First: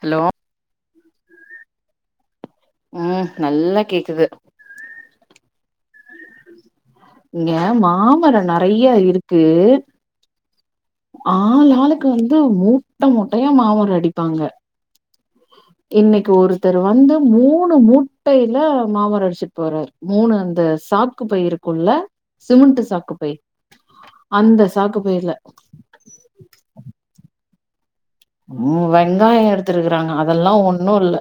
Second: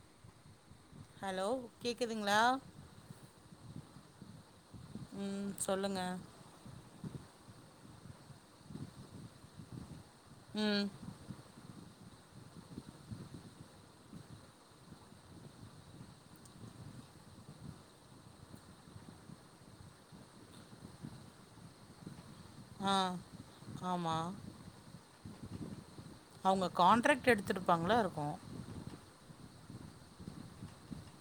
Hello hello கேக்குதுங்களா ம் நல்லா கேக்குது ம் சொல்லுங்க இங்க மாமர நெறையா இருக்கு ம் ஆள் ஆளுக்கு வந்து மூட்ட மூட்டயா மாமரு அடிப்பாங்க இன்னைக்கு ஒருத்தர் வந்து மூணு முட்டையில மாமர அடிச்சுட்டு போறரு மூணு அந்த சாக்கு பை இருக்குள்ள சிமெண்ட் ஆ சாக்கு பை ஆமா அந்த சாக்கு பைல அவங்க காண்டட்ராக்ட் எடுத்திருப்பாங்களோ இரு ம் வெங்காய எடுத்திருக்கறாங்க அதெல்லா ஒண்ணு இல்ல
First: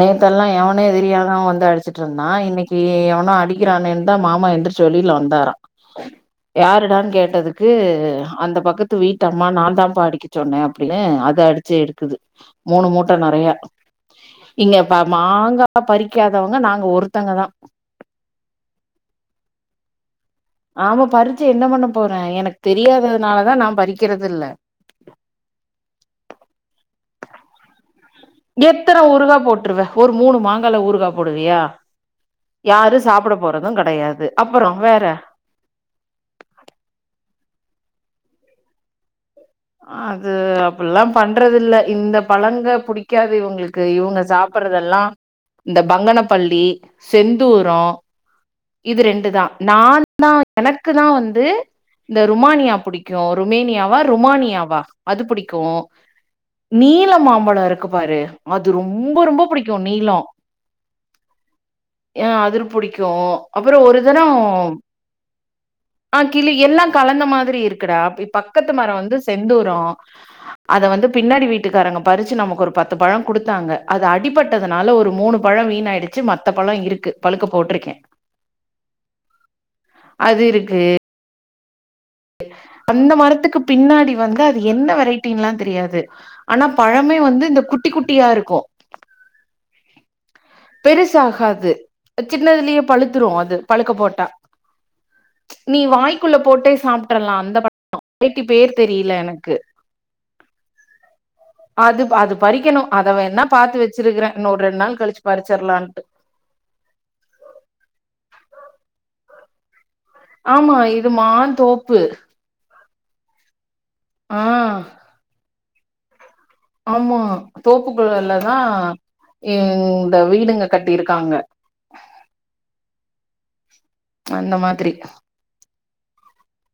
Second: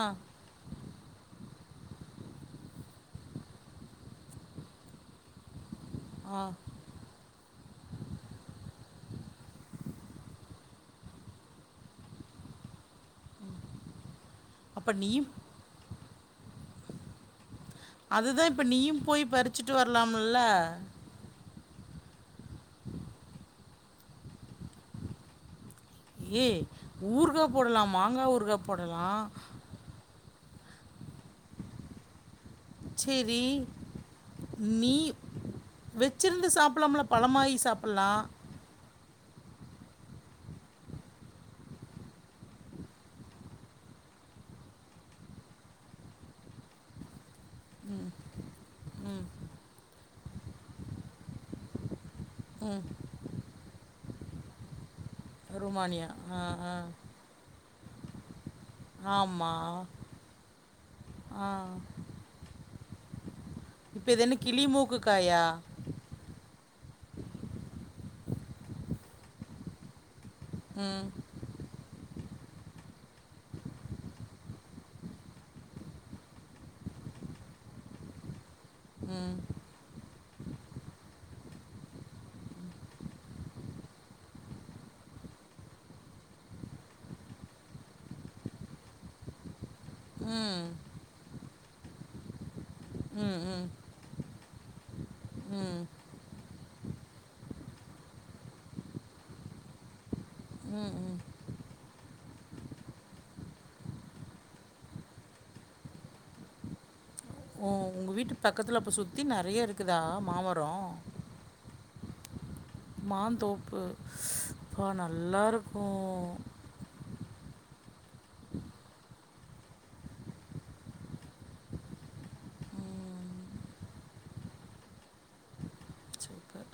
ஆ எவனே தெரியாதாவ வந் டிச்சிட்ருந்தான் இன்னைக்க எவனோ அடிக்கிறானேன்னு தா மாமா எந்துச்சி வெளில வந்தாரா ஆ யாருடான் கேட்டதுக் கு அந்த பக்கத்து வீட்டு அம்மா நாந்தா பா அடிக்க சொன்னே அப்ப அப்டின்னு அத அடிச்சு எடுக்குது மூணு மூட்ட நெறையா இங்க அப்ப ப நீயும் மாங்கா பறிக்காதவங்க நாங்க ஒருத்தங்க தா அதுதா இப்ப நீயு போய் பறிச்சுட்டு வரலாம் ஆமா பறிச்சு என்ன பண்ணப் போறே எனக்கு தெரியாததுனாலதா நா பறிக்கறது இல்ல ஏ ஊருகா போடலாம் எத்தனை ஊருகாய போட்டுருவ ஒரு மூணு மாங்கால ஊருகா போடுவியா யாரு சாப்பட சேரி போறது கெடையாது அப்பற வேற வச்சிருந்து சாப்பலாம்ல பழமாய் சாப்பலா அது அப்பில்லா பண்றதில்ல இந்த பழங்க புடிக்காது இவங்ளுக்கு இவுங்க சாப் பறதெல்லா இந்த பங்கனப்பள்ளி செந்தூரோ இது ம் ரெண்டு தா நா தா எனக்கு தா வந்து இந்த ருமானியா ம் புடிக்கு ருமேனியாவா ருமானியாவா அது புடிக்கு ருமானியா ஆ ஆ நீள மாம்பழோ இருக்கு பாரு அது ரொம்ப ரொம்ப ஆமா புடிக்கு நீளோ ஆ எ அது ரு புடி க்கு அப்பறோ ஒரு இப்ப இது தரோ என்ன கிளி மூக்கு காயா அ கிளி எல்லா கலந்த மாதிரி இருக்குடா ப் பக்கத்து மர வந்து செந்தூரோ அத ம் வந்து பின்னாடி வீட்டுக்காரங்க பறிச்சு நமக்கொரு பத்து பழோ குடுத்தாங்க அது அடிப்பட்டதனால ஒரு மூணு பழோ வீணாய்டிச்சு மத்த பழோ இருக் கு பழுக்க போட்ருக்கே ம் அது இருக்கு அந்த மரத்துக்கு பின்னாடி வந்து அது என்ன வெரைட்டீன்ல்லா தெரியாது ஆனா பழமே வந்து இந்த குட்டி குட்டியாருக்கோ ம் பெருசாகாது சின்னதுலியே பழுத்துரு ம் அது ம் பழுக்க போட்டா ம் நீ வாய்க்குள்ள போட்டே சாப்ட்ரல்லா அந்த ப வெரைட்டி பேரு தெரியில எனக்கு ம் ம் அது ப அது பறிக்கெணு அதவேனா பாத்து வெச்சிருக்குறே இன்னொ ஒர் ரெண் நாள் கழிச்சு பறிச்சற்லான்ட்டு உங்க வீட்டு பக்கத்துல அப்ப சுத்தி நெறையருக் ஆமா இது மாந்தோப்பு மந்தோப்பு ஆ ப்பா நல்லாருக்கு ஆமா தோப்புகளெல்லதா இந்த வீடுங்க கட்டிருக்காங்க அந்த மாதிரி சூப்பர்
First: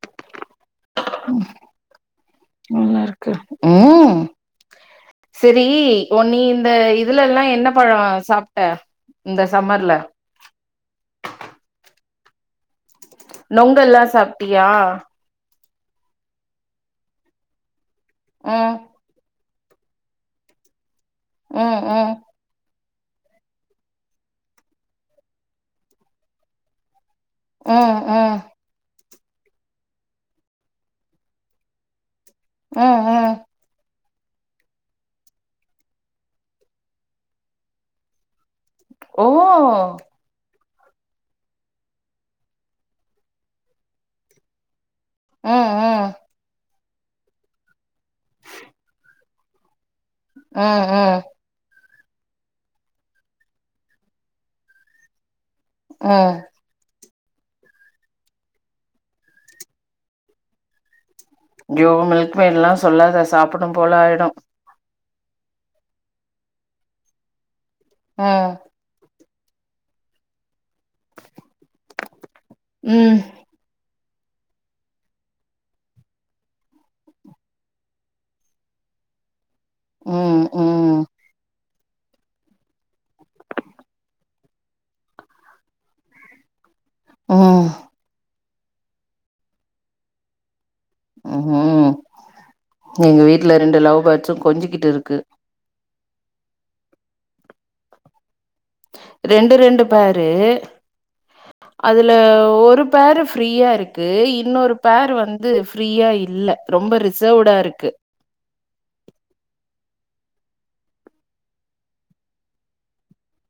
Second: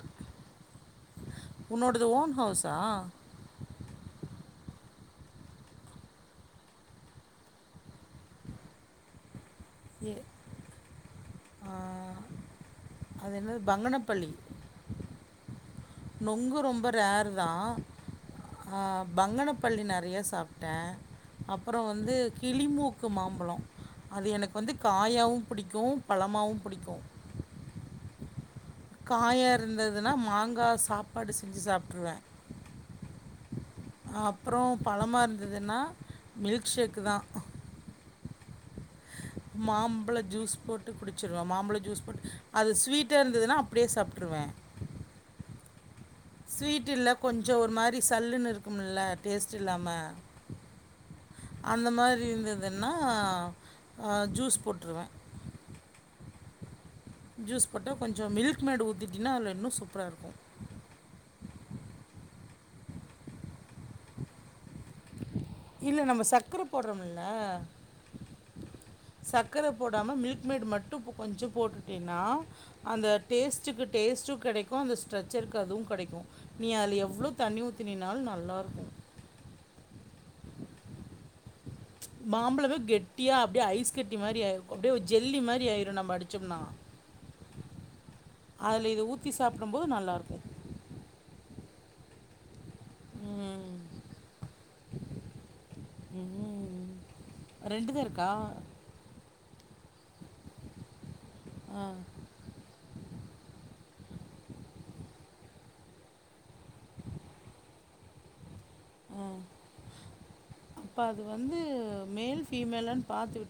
உன்னோடது ஓன் ஹவுஸா நல்லாருக்கு ம் செரி உ நீ இந்த இதுலெல்லா என்ன பழோ சாப்ட்ட இந்த சம்மர்ல ஏ அது என்னது நொங்கெல்லா பங்கனப்பள்ளி சாப்டியா நொங்கு ரொம்ப ரேரு தா ம் அ பங்கன பள்ளி நெறையா சாப்ட்டே ம் அப்பறோ ம் வந்து கிளிமூக் கு மாம்பழோ அது எனக்கு வந்து காயாவு புடிக்கு பழமாவு புடிக்கு உ உ காயா இருந்ததுனா மாங்கா சாப்பாடு செஞ்சு சாப்ட்ருவே அ அ அப்பறோ பழமா இருந்ததுன்னா மில்க் ஷேக்கு தா ஓ மாம்பழ ஜூஸ் போட் டு குடிச்சிருவே மாம்பழ ஜூஸ் போட்டு அது ஸ்வீட்டா இருந்ததுனா அப்டே சாப்புடுவே ம் ம் ஸ்வீட் இல்ல கொஞ்சோ ஒரு மாரி சல்லுன் இருக்குமுல்ல டேஸ்ட் இல்லாம உ உ மீந்ததுனா ஜூஸ் அ போட்ருவே அ ஜூஸ் போட்டா கொஞ்சோ மில்க் மேடு ஊத்திட்டின்னா அல்ல இன்னு சூப்பரா இருக்கு ய்யோ மில்க் மேட்ல்லா சொல்லாத சாப்புட்னும் போல ஆய்டு இல்ல நம்ம சக்கர போட்றோம்ல ம் சக்கர போடாம மில்க் மேடு மட்டு கொஞ்சு போட்டுட்டீனா அந்த ம் டேஸ்ட்டு கிட் டேஸ்ட்டு கெடைக்கு அந்த ஸ்ட்ரெச்சருக் அதுவு கெடைக்கு நீ அத்ல எவ்ளோ தண்ணி ஊத்தினினால் நல்லாருக்கு ம் ம் மாம்பழமே கெட்டியா அப்டியே ஐஸ் கட்டி மாரி ஆயிடு அப்டியே ஜெல்லி மாதிரி ஆயிரு நம்ம அடிச்சோம்னா ம் அதுல இது ஊத்தி சாப்டும் போது நல்லாருக்கு ம் ம் எங்க வீட்டுல ம். ரெண்டு லவ் பேர்ட்ஸு கொஞ்சிக்கிட்ருக்கு ம் ரெண்டுதா இருக்கா ரெண்டு ரெண்டு பேர்ரு ஆ அதுல ஒரு பேர் ஃப்ரீயாருக் க்கு இன்னொரு பேர் வந்து ஃரீயா இல்ல ரொம்ப ரிசவ்டா இருக்கு அப்ப அது வந்து மேல் பீமேல்லா பாத்து விட்டு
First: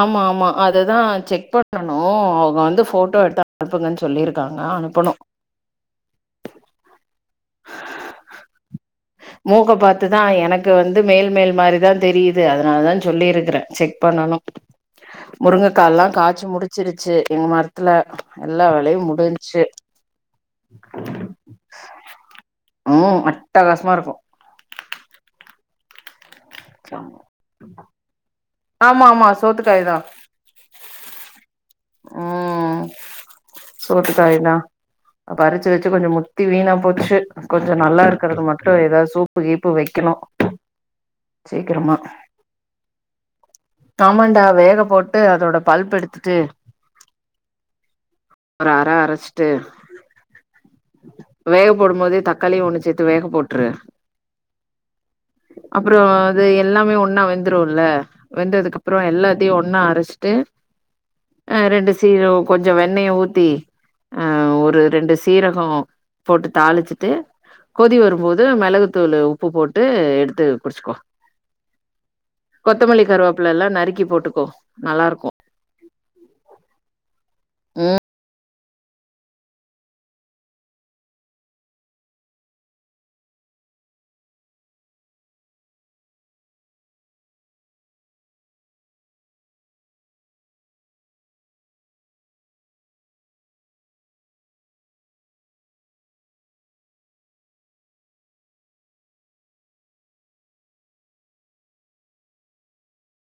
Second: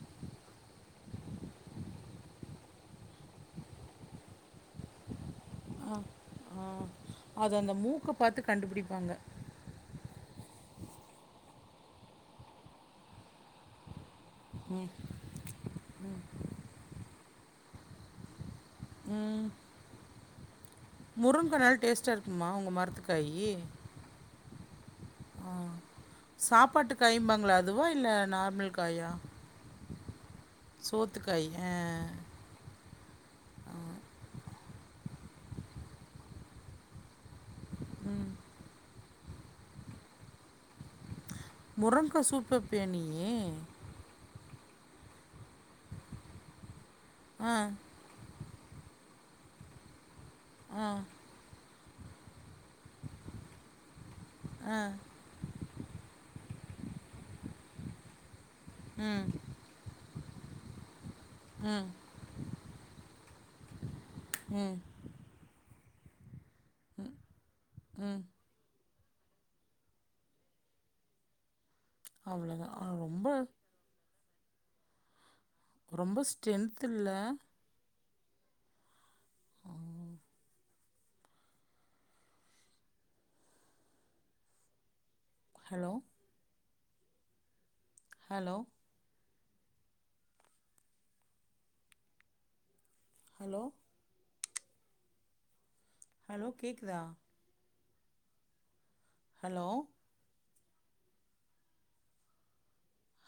ஆமா ஆமா அதுதா செக் பண்ணணு அவங்க வந் து போட்டோ எடுத்து அனுப்புங்க சொல்லிருக்காங்க அனுப்பணு அ ஆ அது அந்த மூக்க பாத்து கண்டுபுடிப்பாங்க மூக்க பாத்துதா எனக்கு வந்து மேல் மேல் மாதிரிதா தெரியுது அதனால தா சொல்லி இருக்கறே செக் பண்ணணு முருங்கைக்கால்லா காய்சு முடிச்சிருச்சு எங்க மரத்துல எல்லா வேலயு முடிஞ்ச்சு முருங்கங்கனால டேஸ்ட்டா இருக்குமா உங்க ம் மரத்துக்காய்யி அட்டகாசமா இருக்கு ஆ சாப்பாட்டுக்காய்னு பாங்கல அதுவா இல்ல நார்மல் ஆமா காயா ஆமா சோத்துக்காய்தா சோத்துக்காய் ஆ ம் சோத்துக்காயதா பறிச்சு வச்சு கொஞ்ச முத்தி வீணா போச்சு கொஞ்ச நல்லாருக்கிறது மட்டு ஏதாது சூப்பு கீப்பு வைக்கணு சீக்கிரமா முருங்க்கா சூப்பு வப்பியா நீ ஆமாண்டா வேக போட்டு அதோட பல்ப் எடுத்துட்டு ஆ ஒரு அர அரைச்சிட்டு ஆ வேக போடும்போதே தக்கா தக்காளி ஒன்னு சேத்து வேக போட்டுரு ஆ அப்புறோ அது எ எல்லாமே ஒன்னா வெந்துரும்ல வெந்ததுக்கு அப்பற ம் எல்லாத்தையு ஒன்னா அரைச்சிட்டு ஆ ரெண்டு சீர கொஞ்ச வெண்ணைய் ஊத்தி ம் ஒரு ரெண்டு சீரம் ப்றோ போட்டு தாளிச்சிட்டு கொதி ம் வரும்போது மெளகு ளகு தூள்ளு உப்பு போட்டு எடுத்து குடிச்சுக்கோ அவ்வளோதான் ஆ, கொத்தமல்லி ரொம்ப கருவேப்புலல்லா நறுக்கி போட்டுக்கோ நல்லாருக்கு ரொம்ப ஸ்ட்ரென்த் இல்ல ம் ஹலோ ஹலோ ஹலோ ஹலோ கேக்குதா hello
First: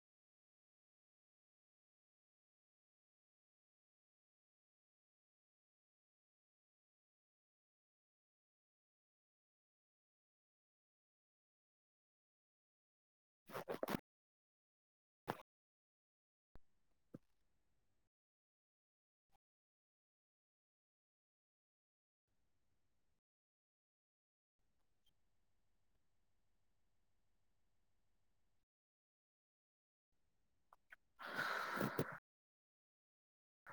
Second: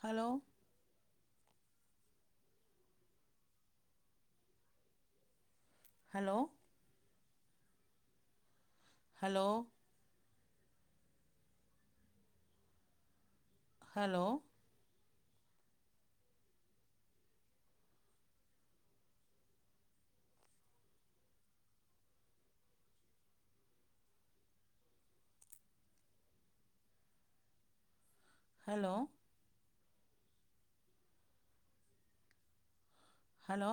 hello hello hello hello hello hello